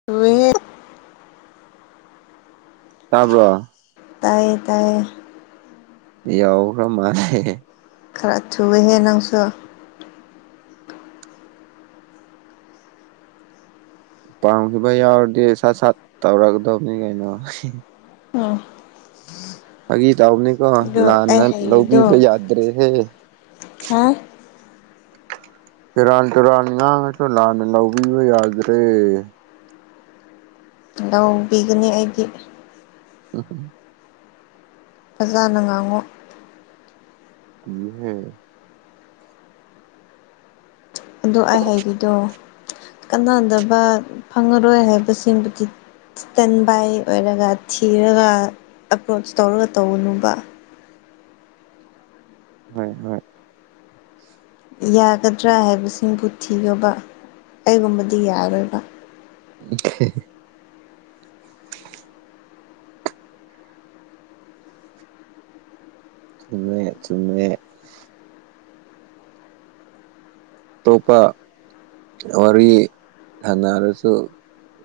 [unintelligible] ꯇꯥꯕ꯭ꯔꯣ꯫ ꯇꯥꯏꯌꯦ ꯇꯥꯏꯌꯦ ꯌꯥꯎꯈ꯭ꯔ ꯃꯥꯅꯦꯦ ꯈꯔ ꯆꯨꯏꯍꯦ ꯅꯪꯁꯨ ꯄꯥꯝꯈꯤꯕ ꯌꯥꯎꯔꯗꯤ ꯁꯥꯠ ꯁꯥꯠ ꯇꯧꯔꯛꯒꯗꯕꯅꯤ ꯀꯩꯅꯣ ꯎꯝ ꯐꯥꯒꯤ ꯇꯥꯎꯅꯤꯀꯣ ꯑꯗꯨ ꯑꯩ ꯂꯥꯟꯅ ꯍꯩꯔꯤꯗꯣ ꯂꯧꯕꯤꯕ ꯌꯥꯗ꯭ꯔꯦꯍꯦ ꯍꯥꯥ ꯏꯔꯥꯟ ꯇꯨꯔꯥꯟ ꯉꯥꯡꯉꯁꯨ ꯂꯥꯟꯅ ꯂꯧꯕꯤꯕ ꯌꯥꯗ꯭ꯔꯦ ꯂꯧꯕꯤꯒꯅꯤ ꯑꯩꯗꯤ꯫ ꯎꯝ꯫ ꯐꯖꯥꯅ ꯉꯥꯡꯉꯣ꯫ ꯏꯍꯦ꯫ ꯑꯗꯣ ꯑꯩ ꯍꯥꯏꯔꯤꯗꯣ ꯀꯥꯟꯅꯗꯕ ꯐꯪꯉꯔꯣꯏ ꯍꯥꯏꯕꯁꯤꯡꯗꯨꯗꯤ꯫ ꯏꯁꯇꯟ ꯕꯥꯏ ꯑꯣꯏꯔꯒ ꯊꯤꯔꯒ ꯑꯦꯄ꯭ꯔꯣꯆ ꯇꯧꯔꯒ ꯇꯧꯒꯅꯨꯕ꯫ ꯍꯣꯏ ꯍꯣꯏ꯫ ꯌꯥꯒꯗ꯭ꯔꯥ ꯍꯥꯏꯕꯁꯤꯡꯕꯨ ꯊꯣꯌꯣꯕ ꯑꯩꯒꯨꯝꯕꯗꯤ ꯌꯥꯔꯣꯏꯕ꯫ ꯎꯝ ꯆꯨꯝꯃꯦ ꯆꯨꯝꯃꯦ ꯑꯇꯣꯞꯄ ꯋꯥꯔꯤ ꯁꯥꯟꯅꯔꯁꯨ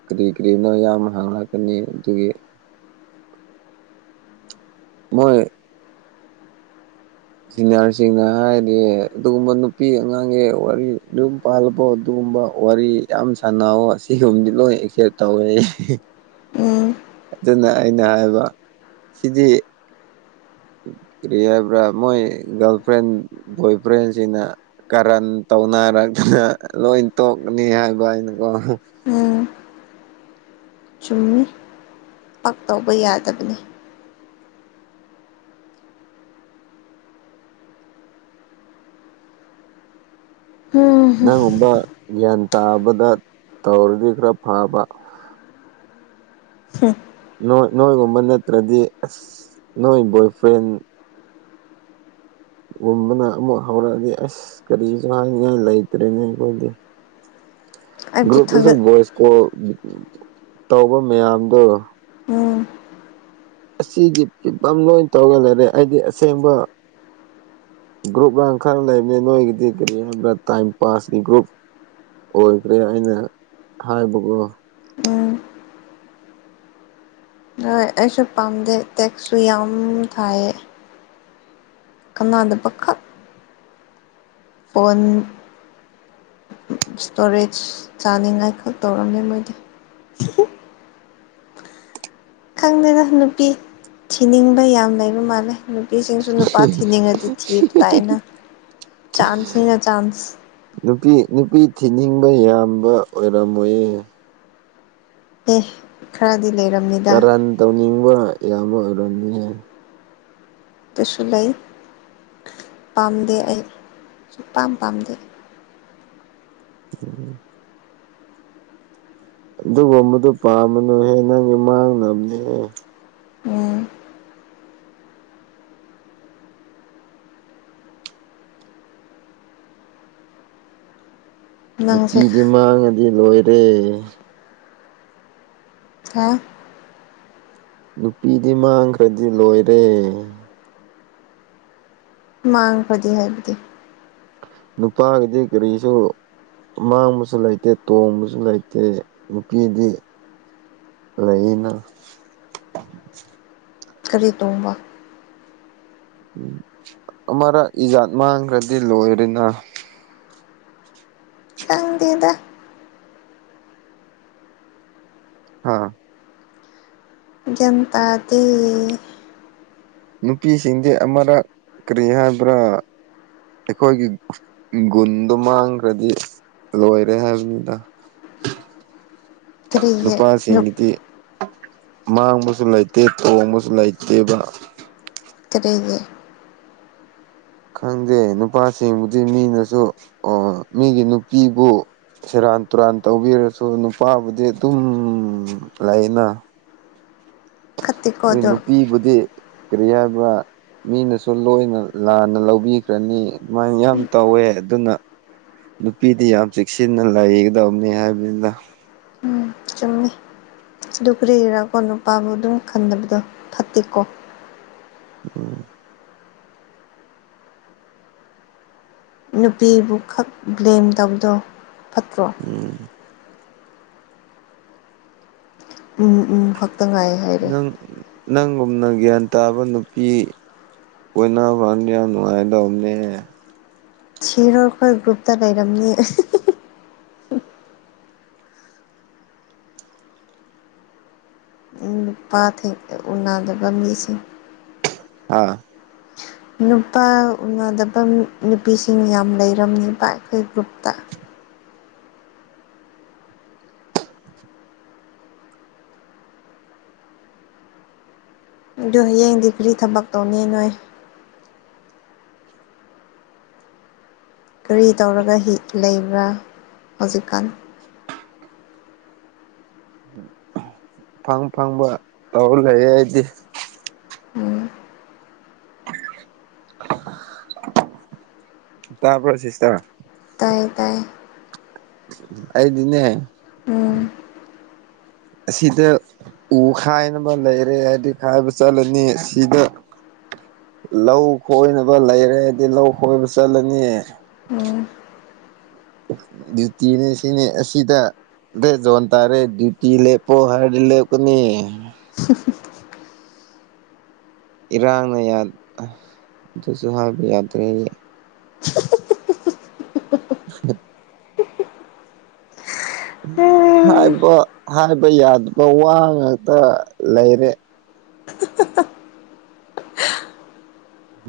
ꯀꯔꯤ ꯀꯔꯤꯅꯣ ꯌꯥꯝ ꯍꯥꯡꯉꯛꯀꯅꯤ ꯑꯗꯨꯒꯤ ꯃꯣꯏ ꯁꯤꯅꯤꯌꯥꯔꯁꯤꯡꯅ ꯍꯥꯏꯔꯗꯤ ꯑꯗꯨꯒꯨꯝꯕ ꯅꯨꯄꯤ ꯑꯉꯥꯡꯒꯤ ꯋꯥꯔꯤ ꯑꯗꯨꯝ ꯄꯥꯜꯕꯣ ꯑꯗꯨꯒꯨꯝꯕ ꯋꯥꯔꯤ ꯌꯥꯝ ꯁꯥꯟꯅꯕꯋ ꯑꯁꯤꯒꯨꯝꯕꯗꯤ ꯂꯣꯏ ꯑꯦꯛꯁꯦꯞ ꯇꯧꯋꯦ ꯎꯝ ꯑꯗꯨꯅ ꯑꯩꯅ ꯍꯥꯏꯕ ꯁꯤꯗꯤ ꯀꯔꯤ ꯍꯥꯏꯕ꯭ꯔꯥ ꯃꯣꯏ ꯒꯥꯔꯜ ꯐ꯭ꯔꯦꯟ ꯕꯣꯏ ꯐ꯭ꯔꯦꯟꯁꯤꯅ ꯀꯔꯟ ꯇꯧꯅꯔꯛꯇꯅ ꯂꯣꯏ ꯇꯣꯛꯅꯤ ꯍꯥꯏꯕ ꯑꯩꯅꯀꯣ ꯎꯝ ꯆꯨꯝꯃꯦ ꯄꯛ ꯇꯧꯕ ꯌꯥꯗꯕꯅꯤ ꯍꯝ ꯍꯝ ꯅꯪꯒꯨꯝꯕ ꯒ꯭ꯌꯥꯟ ꯇꯥꯕꯗ ꯇꯧꯔꯗꯤ ꯈꯔ ꯐꯕ ꯎꯝ ꯅꯣꯏ ꯅꯣꯏꯒꯨꯝꯕ ꯅꯠꯇ꯭ꯔꯗꯤ ꯑꯁ ꯅꯣꯏ ꯕꯣꯏꯐ꯭ꯔꯦꯟ ꯨꯝꯕꯅ ꯑꯃꯨꯛ ꯍꯧꯔꯛꯑꯗꯤ ꯑꯁ ꯀꯔꯤꯁꯨ ꯍꯥꯏꯅꯤꯡꯉꯥꯏ ꯂꯩꯇ꯭ꯔꯦꯅꯦ ꯑꯩꯈꯣꯏꯗꯤ ꯑꯩꯕꯨ ꯒ꯭ꯔꯨꯞꯇꯁꯨ ꯊꯥꯒꯠ ꯚꯣꯏꯁ ꯀꯣꯜ ꯇꯧꯕ ꯃꯌꯥꯝꯗꯣ ꯎꯝ ꯑꯁꯤꯒꯤ ꯐꯤꯕꯝ ꯂꯣꯏ ꯇꯧꯒ ꯂꯩꯔꯦ ꯍꯥꯏꯗꯤ ꯑꯁꯦꯡꯕ ꯒ꯭ꯔꯨꯞ ꯉꯥꯡ ꯈꯔ ꯂꯩꯕꯅꯤ ꯅꯣꯏꯒꯤꯗꯤ ꯀꯔꯤ ꯍꯥꯏꯕ꯭ꯔꯥ ꯇꯥꯏꯝ ꯄꯥꯁꯀꯤ ꯒ꯭ꯔꯨꯞ ꯑꯣꯏꯈ꯭ꯔꯦ ꯑꯩꯅ ꯍꯥꯏꯕꯕꯨ ꯎꯝ ꯍꯣꯏ ꯑꯩꯁꯨ ꯄꯥꯝꯗꯦ ꯇꯦꯛꯁꯨ ꯌꯥꯝ ꯊꯥꯏꯌꯦ ꯀꯅꯥꯗ ꯄꯀꯥ ꯑꯣꯟ ꯏꯁꯇꯣꯔꯦꯖ ꯆꯥꯅꯤꯡꯉꯥꯏꯈꯛ ꯇꯧꯔꯝꯃꯦ ꯃꯣꯏꯗꯤ ꯈꯪꯗꯦꯅ ꯅꯨꯄꯤ ꯊꯤꯅꯤꯡꯕ ꯌꯥꯝ ꯂꯩꯕ ꯃꯥꯜꯂꯦ ꯅꯨꯄꯤꯁꯤꯡꯁꯨ ꯅꯨꯄꯥ ꯊꯤꯅꯤꯡꯉꯗꯤ ꯊꯤꯕ ꯇꯥꯏꯅ ꯆꯥꯟꯁꯅꯤꯅ ꯆꯥꯟꯁ ꯅꯨꯄꯤ ꯅꯨꯄꯤ ꯊꯤꯅꯤꯡꯕ ꯌꯥꯝꯕ ꯑꯣꯏꯔꯝꯃꯣꯏꯌꯦ ꯑꯦ ꯈꯔꯗꯤ ꯂꯩꯔꯝꯅꯤ ꯀꯔꯥꯟ ꯇꯧꯅꯤꯡꯕ ꯑꯌꯥꯝꯕ ꯑꯣꯏꯔꯝꯅꯤꯍꯦ ꯇꯁꯨ ꯂꯩ ꯄꯥꯝꯗꯦ ꯑꯩ ꯁꯨꯛꯄꯥꯝ ꯄꯥꯝꯗꯦ ꯎꯝ [inaudible] ꯑꯗꯨꯒꯨꯝꯕꯗꯨ ꯄꯥꯝꯃꯨꯅꯨꯍꯦ ꯅꯪꯒꯤ ꯃꯥꯡꯅꯕꯅꯤꯍꯦ ꯎꯝ ꯅꯪꯁꯦ ꯅꯨꯄꯤꯗꯤ ꯃꯥꯡꯉꯗꯤ ꯂꯣꯏꯔꯦ ꯍꯥ ꯅꯨꯄꯤꯗꯤ ꯃꯥꯡꯈ꯭ꯔꯗꯤ ꯂꯣꯏꯔꯦ ꯃꯥꯡꯈ꯭ꯔꯗꯤ ꯍꯥꯏꯕꯗꯤ ꯅꯨꯄꯥꯒꯤꯗꯤ ꯀꯔꯤꯁꯨ ꯑꯃꯥꯡꯕꯁꯨ ꯂꯩꯇꯦ ꯇꯣꯡꯕꯁꯨ ꯂꯩꯇꯦ ꯅꯨꯄꯤꯗꯤ ꯂꯩꯅ ꯀꯔꯤ ꯇꯣꯡꯕ ꯎꯝ ꯑꯃꯔꯛ ꯏꯖꯥꯠ ꯃꯥꯡꯈ꯭ꯔꯗꯤ ꯂꯣꯏꯔꯦꯅ ꯃꯇꯇꯥꯡꯗꯗ ꯍꯥꯥ ꯟꯇꯥꯗꯤ ꯅꯨꯄꯤꯁꯤꯡꯗꯤ ꯑꯃꯔꯛ ꯀꯔꯤ ꯍꯥꯏꯕ꯭ꯔꯥ ꯑꯩꯈꯣꯏꯒꯤ ꯒꯨꯟꯗꯣ ꯃꯥꯡꯈ꯭ꯔꯗꯤ ꯂꯣꯏꯔꯦ ꯍꯥꯏꯕꯅꯤꯗ ꯀꯔꯤꯒꯤ ꯅꯨꯞ ꯅꯨꯄꯥꯁꯤꯡꯒꯤꯗꯤ ꯃꯥꯡꯕꯁꯨ ꯂꯩꯇꯦ ꯇꯣꯡꯕꯁꯨ ꯂꯩꯇꯦꯕ ꯀꯔꯤꯒꯤ ꯈꯪꯗꯦ ꯅꯨꯄꯥꯁꯤꯡꯕꯨꯗꯤ ꯃꯤꯅꯁꯨ ꯑꯣ ꯃꯤꯒꯤ ꯅꯨꯄꯤꯕꯨ ꯁꯦꯔꯥꯟ ꯇꯨꯔꯥꯟ ꯇꯧꯕꯤꯔꯁꯨ ꯅꯨꯄꯥꯕꯨꯗꯤ ꯑꯗꯨꯝ ꯂꯩꯅ ꯐꯠꯇꯦꯀꯣ ꯅꯣꯏ ꯑꯗꯨꯝ ꯅꯨꯄꯤꯕꯨꯗꯤ ꯀꯔꯤ ꯍꯥꯏꯕ ꯃꯤꯅꯁꯨ ꯂꯣꯏꯅ ꯂꯥꯟꯅ ꯂꯧꯕꯤꯈ꯭ꯔꯅꯤ ꯑꯗꯨꯃꯥꯏꯅ ꯌꯥꯝ ꯇꯧꯋꯦ ꯑꯗꯨꯅ ꯅꯨꯄꯤꯗꯤ ꯌꯥꯝ ꯆꯦꯛꯁꯤꯟꯅ ꯂꯩꯒꯗꯕꯅꯤ ꯍꯥꯏꯕꯅꯤꯗ ꯆꯨꯝꯃꯦ ꯑꯗꯨ ꯀꯔꯤꯒꯤꯔ ꯅꯨꯄꯥꯕꯨ ꯑꯗꯨꯝ ꯈꯟꯗꯕꯗꯣ ꯐꯠꯇꯦꯀꯣ ꯎꯝ ꯅꯨꯄꯤꯕꯨ ꯈꯛ ꯕ꯭ꯂꯦꯝ ꯇꯧꯕꯗꯣ ꯐꯠꯇ꯭ꯔꯣ ꯎꯝ ꯎꯝ ꯎꯝ ꯈꯛꯇ ꯉꯥꯏꯌꯦ ꯅꯪ ꯅꯪꯒꯨꯝꯅ ꯒ꯭ꯌꯥꯟ ꯇꯥꯕ ꯅꯨꯄꯤ ꯀꯣꯏꯅꯥꯕ ꯒꯥꯟꯗꯗꯤ ꯌꯥꯝ ꯅꯨꯡꯉꯥꯏꯗꯕꯅꯦꯍꯦ ꯊꯤꯔꯣ ꯈꯣꯏ ꯒ꯭ꯔꯨꯞꯇ ꯂꯩꯔꯝꯅꯤ ꯅꯨꯄꯥ ꯊꯦꯡ ꯎꯅꯥꯗꯕ ꯃꯤꯁꯤꯡ ꯑꯥ ꯅꯨꯄꯥ ꯎꯅꯗꯕ ꯅꯨꯄꯤꯁꯤꯡ ꯌꯥꯝ ꯂꯩꯔꯝꯅꯤꯕ ꯑꯩꯈꯣꯏ ꯒ꯭ꯔꯨꯞꯇ ꯑꯗꯣ ꯍꯌꯦꯡꯗꯤ ꯀꯔꯤ ꯊꯕꯛ ꯇꯧꯅꯤ ꯅꯣꯏ ꯀꯔꯤ ꯇꯧꯔꯒ ꯍꯤ ꯂꯩꯕ꯭ꯔꯥ ꯍꯧꯖꯤꯛꯀꯥꯟ ꯑꯐꯪ ꯑꯐꯪꯕ ꯇꯧꯔ ꯂꯩꯌꯦ ꯑꯩꯗꯤ ꯎꯝ ꯇꯥꯕꯔꯣ ꯁꯤꯁꯇꯔ ꯇꯥꯏꯌꯦ ꯇꯥꯏꯌꯦ ꯑꯩꯗꯤꯅꯦ ꯎꯝ ꯑꯁꯤꯗ ꯎ ꯈꯥꯏꯅꯕ ꯂꯩꯔꯦ ꯍꯥꯏꯕꯗꯤ ꯈꯥꯏꯕ ꯆꯠꯂꯅꯤ ꯁꯤꯗ ꯂꯧ ꯈꯣꯏꯅꯕ ꯂꯩꯔꯦ ꯑꯩꯗꯤ ꯂꯧ ꯈꯣꯏꯕ ꯆꯠꯂꯅꯤ ꯎꯝ ꯗ꯭ꯌꯨꯇꯤꯅꯦ ꯁꯤꯅꯦ ꯑꯁꯤꯗ ꯕꯦꯠ ꯖꯣꯟ ꯇꯥꯔꯦ ꯗꯤꯌꯨꯇꯤ ꯂꯦꯞꯄꯣ ꯍꯥꯢꯔꯗꯤ ꯂꯦꯞꯀꯅꯤ [inaudible] ꯏꯔꯥꯡꯅ ꯌꯥꯗꯦ ꯑꯗꯨꯁꯨ ꯍꯥꯏꯕ ꯌꯥꯗ꯭ꯔꯦ ꯎ [inaudible] ꯍꯥꯏꯕ ꯍꯥꯏꯕ ꯌꯥꯗꯕ ꯋꯥ ꯉꯥꯛꯇ ꯂꯩꯔꯦ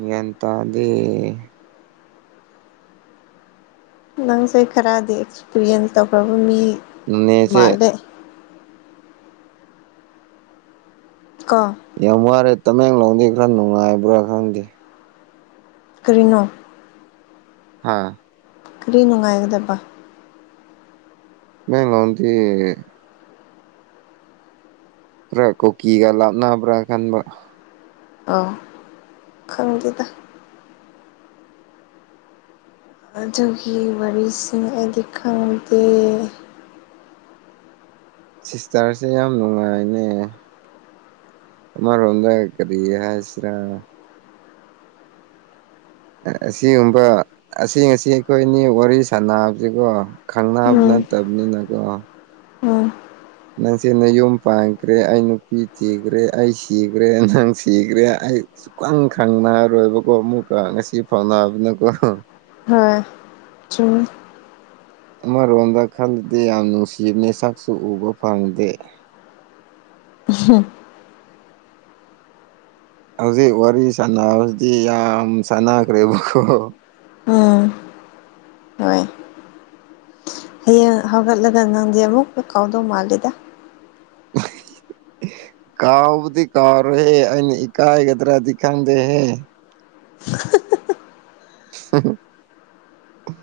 ꯌꯦꯇꯥꯗꯤ ꯅꯪꯁꯦ ꯈꯔꯗꯤ ꯑꯦꯛꯁꯄꯤꯔꯤꯌꯦꯟꯁ ꯇꯧꯈ꯭ꯔꯕ ꯃꯤ ꯅꯦꯆꯦ ꯃꯥꯜꯂꯦ ꯀ ꯌꯥꯝ ꯋꯥꯔꯦ ꯇꯃꯦꯡꯂꯣꯡꯗꯤ ꯈꯔ ꯅꯨꯡꯉꯥꯏꯕ꯭ꯔꯥ ꯈꯪꯗꯦ ꯀꯔꯤꯅꯣ ꯍꯥꯥ ꯀꯔꯤ ꯅꯨꯡꯉꯥꯏꯒꯗꯕ ꯃꯉꯥꯎꯗꯤ [inaudible] ꯈꯔ ꯀꯣꯀꯤꯒ ꯂꯥꯞꯅꯕ꯭ꯔꯥ ꯈꯟꯕ ꯑꯥ ꯈꯪꯗꯦꯗ ꯑꯗꯨꯒꯤ ꯋꯥꯔꯤꯁꯤ ꯑꯩꯗꯤ ꯈꯪꯗꯦ ꯁꯤꯁꯇꯔꯁꯦ ꯌꯥꯝ ꯅꯨꯡꯉꯥꯏꯅꯦ ꯑꯃꯔꯣꯝꯗ ꯀꯔꯤ ꯍꯥꯏꯁꯤꯔꯥ ꯑꯁꯤꯒꯨꯝꯕ ꯑꯁꯤ ꯉꯁꯤ ꯑꯩꯈꯣꯏꯅꯤ ꯋꯥꯔꯤ ꯁꯥꯟꯁꯤꯀꯣ ꯈꯪꯅꯕ ꯎꯝ ꯅꯠꯇꯕꯅꯤꯅꯀꯣ ꯎꯝ ꯅꯪꯁꯦꯅ ꯌꯨꯝ ꯄꯥꯟꯈ꯭ꯔꯦ ꯑꯩ ꯅꯨꯄꯤ ꯊꯤꯈ꯭ꯔꯦ ꯑꯩ ꯁꯤꯈ꯭ꯔꯦ ꯅꯪ ꯁꯤꯈ꯭ꯔꯦ ꯑꯩ ꯁꯨꯛꯈꯪ ꯈꯪꯅꯔꯣꯏꯕꯀꯣ ꯑꯃꯨꯛꯀ ꯉꯁꯤ ꯐꯥꯎꯅꯕꯅꯀꯣ ꯍ ꯆꯨꯝ ꯑꯃꯔꯣꯝꯗ ꯈꯜꯂꯗꯤ ꯌꯥꯝ ꯅꯨꯡꯁꯤꯕꯅꯦ ꯁꯛꯁꯨ ꯎꯕ ꯐꯪꯗꯦ ꯎ ꯍꯧꯖꯤꯛ ꯋꯥꯔꯤ ꯁꯥꯟꯅꯕꯁꯤꯗꯤ ꯌꯥꯝ ꯁꯥꯟꯅꯈ꯭ꯔꯦꯕꯀꯣ ꯎꯝ ꯍꯣꯏ ꯍꯌꯦꯡ ꯍꯧꯒꯠꯂꯒ ꯅꯪꯗꯤ ꯑꯃꯨꯛꯛꯇ ꯀꯥꯎꯗꯧ ꯃꯥꯂꯦꯗ ꯀꯥꯎꯕꯗꯤ ꯀꯥꯔꯦ ꯑꯩꯅ ꯏꯀꯥꯒꯗ꯭ꯔꯥꯗꯤ ꯈꯪꯗꯦ ꯍꯦ [inaudible]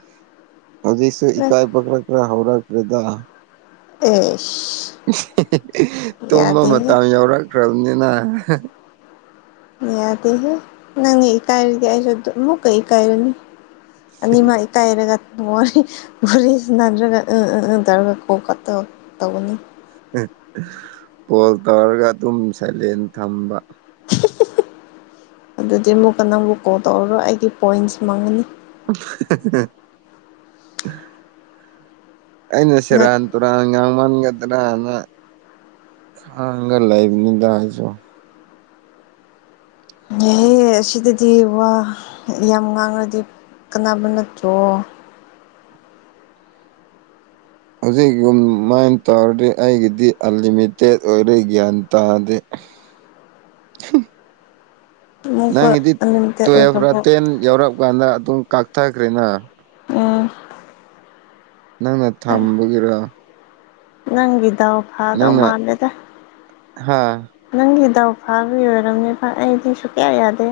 ꯍꯧꯖꯤꯛꯁꯨ ꯏꯀꯥꯏ ꯄꯈꯂꯛꯈ꯭ꯔ ꯍꯧꯔꯛꯈ꯭ꯔꯦꯗ ꯑꯦ ꯇꯨꯝꯕ ꯃꯇꯝ ꯌꯥꯎꯔꯈ꯭ꯔꯕꯅꯤꯅ ꯅꯪ ꯀꯥꯏꯔꯗꯤ ꯃꯨꯛ ꯀꯥꯏꯔꯅꯤ ꯅꯤꯡꯃ ꯀꯥꯏꯔꯒ ꯋꯥꯔꯤ ꯁꯤꯟꯅꯗꯔꯒ ꯎꯊꯧꯔꯒ ꯀꯣꯛ ꯈꯣꯠꯇ ꯇꯧꯒꯅꯤ ꯀꯣꯜ ꯇꯧꯔꯒ ꯑꯗꯨꯝ ꯁꯥꯏꯂꯦꯟ ꯊꯝꯕ ꯑꯗꯨꯗꯤ ꯑꯃꯨꯛꯀ ꯅꯪꯕꯨ ꯀꯣꯜ ꯇꯧꯔꯔꯣ ꯑꯩꯒꯤ ꯄꯣꯏꯟꯁ ꯃꯥꯡꯉꯅꯤ ꯑꯩꯅ ꯅꯠ ꯁꯔꯥꯟ ꯇꯨꯔꯥꯟ ꯉꯥꯡꯃꯟꯒꯗ꯭ꯔꯥꯅ ꯍꯥꯡꯒ ꯂꯩꯕꯅꯤꯗ ꯑꯩꯁꯨ ꯑꯦ ꯑꯁꯤꯗꯗꯤ ꯋꯥ ꯌꯥꯝ ꯉꯥꯡꯉꯗꯤ ꯀꯅꯥꯅꯕ ꯅꯠꯇ꯭ꯔꯣ ꯍꯧꯖꯤꯛ ꯌ ꯃꯥꯏꯅ ꯇꯧꯔꯗꯤ ꯑꯩꯒꯤꯗꯤ ꯑꯟꯂꯤꯃꯤꯇꯦꯠ ꯑꯣꯏꯔꯦ ꯒ꯭ꯌꯥꯟ ꯇꯥꯗꯦ ꯑꯃꯨꯛꯀ ꯅꯪꯒꯤꯗꯤ ꯑꯟꯂꯤꯃꯤꯇꯦꯠ ꯇꯨꯌꯦꯦꯜꯐ ꯑꯣꯏꯈ꯭ꯔꯕꯣ ꯇꯦꯟ ꯌꯥꯎꯔꯛꯑ ꯀꯥꯟꯗ ꯑꯗꯨꯝ ꯀꯛꯊꯈ꯭ꯔꯦꯅ ꯎꯝ ꯅꯪꯅ ꯊꯝꯕꯒꯤꯔꯣ ꯅꯪꯗꯕ ꯐꯥꯗꯎ ꯅꯪꯅ ꯃꯥꯔꯂꯗ ꯍꯥ ꯅꯪꯒꯤ ꯗꯥꯎ ꯐꯥꯕ ꯑꯣꯏꯔꯕꯅꯦꯕ ꯑꯩꯗꯤ ꯁꯨ ꯀꯌꯥ ꯌꯥꯗꯦ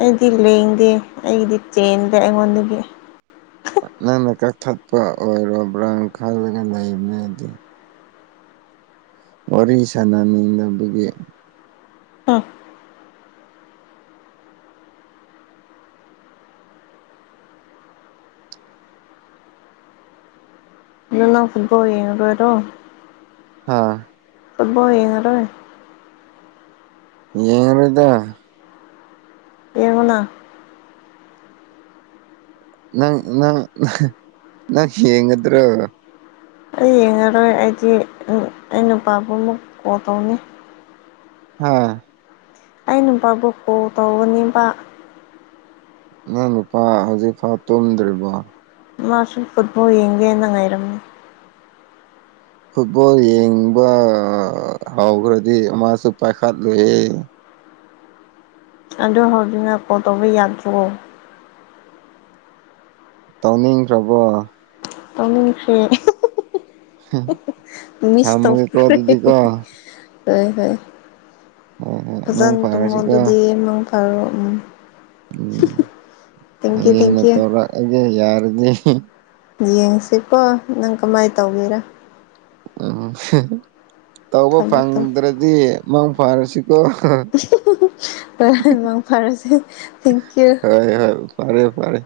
ꯑꯩꯗꯤ ꯂꯦꯡꯗꯦ ꯑꯩꯒꯤꯗꯤ ꯆꯦꯟꯗꯦ ꯑꯩꯉꯣꯟꯗꯨꯗꯒꯤ ꯅꯟꯅ ꯀꯛꯊꯠꯄ ꯑꯣꯏꯔꯣ ꯕ꯭ꯔꯥꯎꯟ ꯈꯥꯜꯂꯒ ꯂꯩꯕꯅꯦꯗꯤ ꯋꯥꯔꯤ ꯁꯅꯅꯤꯡꯅꯕꯒꯤ ꯍꯝ ꯖꯅ ꯐꯨꯠꯕꯣ ꯍꯦꯒꯣ ꯑ ꯑꯕꯣꯉꯔꯦ ꯌꯦꯡꯔꯗ ꯌꯦꯉꯅ ꯅꯪ ꯅꯪ ꯅꯪ ꯌꯦꯦꯟꯒꯗ꯭ꯔꯣ ꯑꯩ ꯌꯦꯡꯉꯔꯣꯏ ꯑꯩꯗꯤ ꯑꯩ ꯅꯨꯄꯥꯕꯨꯃꯨꯛ ꯀꯣꯜ ꯇꯧꯅꯤ ꯍꯥ ꯑ ꯅꯨꯄꯥꯕꯨ ꯀꯣꯜ ꯇꯧꯒꯅꯤꯕ ꯅꯪ ꯅꯨꯄꯥ ꯍꯧꯖꯤꯛꯐꯥꯎ ꯇꯨꯝꯗ꯭ꯔꯤꯕꯣ ꯃꯥꯁꯦꯜ ꯐꯨꯠꯕꯣꯜ ꯌꯦꯡꯦꯅ ꯉꯥꯏꯔꯝꯅꯤ ꯐꯨꯠꯕꯣꯜ ꯌꯦꯡꯕ ꯍꯧꯈ꯭ꯔꯗꯤ ꯃꯥꯁꯨ ꯄꯥꯏꯈꯠꯂꯨꯏꯦ ꯑꯗꯨ ꯍꯧꯖꯤꯛꯅ ꯀꯣꯜ ꯇꯧꯕ ꯌꯥꯗ꯭ꯔꯣ ꯇꯧꯅꯤꯡꯈ꯭ꯔꯕꯣ ꯑꯣꯃꯤꯁꯤ ꯍ ꯃꯤꯁ ꯇ ꯍ ꯍꯣꯏ ꯍꯣꯏ ꯍꯣꯏ ꯃꯪ ꯐꯖꯅ ꯇꯨꯝꯃꯣ ꯐꯔꯁꯤꯀꯣ ꯑꯗꯨꯗꯤ ꯃꯪ ꯐꯔꯣ ꯎꯝ ꯎꯝ ꯊꯦꯡꯀ꯭ꯌꯨ ꯍꯌꯦꯡꯅ ꯊꯦꯡꯀ꯭ꯌꯨ ꯇꯧꯔꯛꯑꯒꯦ ꯌꯥꯔꯗꯤ ꯌꯦꯡꯁꯤꯀꯣ ꯅꯪ ꯀꯃꯥꯏꯅ ꯇꯧꯒꯦꯔꯥ ꯎꯝ ꯇꯧꯕ ꯊꯝꯃꯣ ꯊꯝꯃꯣ ꯐꯪꯗ꯭ꯔꯗꯤ ꯃꯪ ꯐꯥꯔꯁꯤꯀꯣ ꯍꯣꯏꯦꯟ ꯃꯥꯡ ꯐꯥꯔꯁꯦ ꯊꯦꯡꯀ꯭ꯌꯨ ꯍ ꯍꯣꯏ ꯐꯥꯔꯦ ꯐꯔꯦ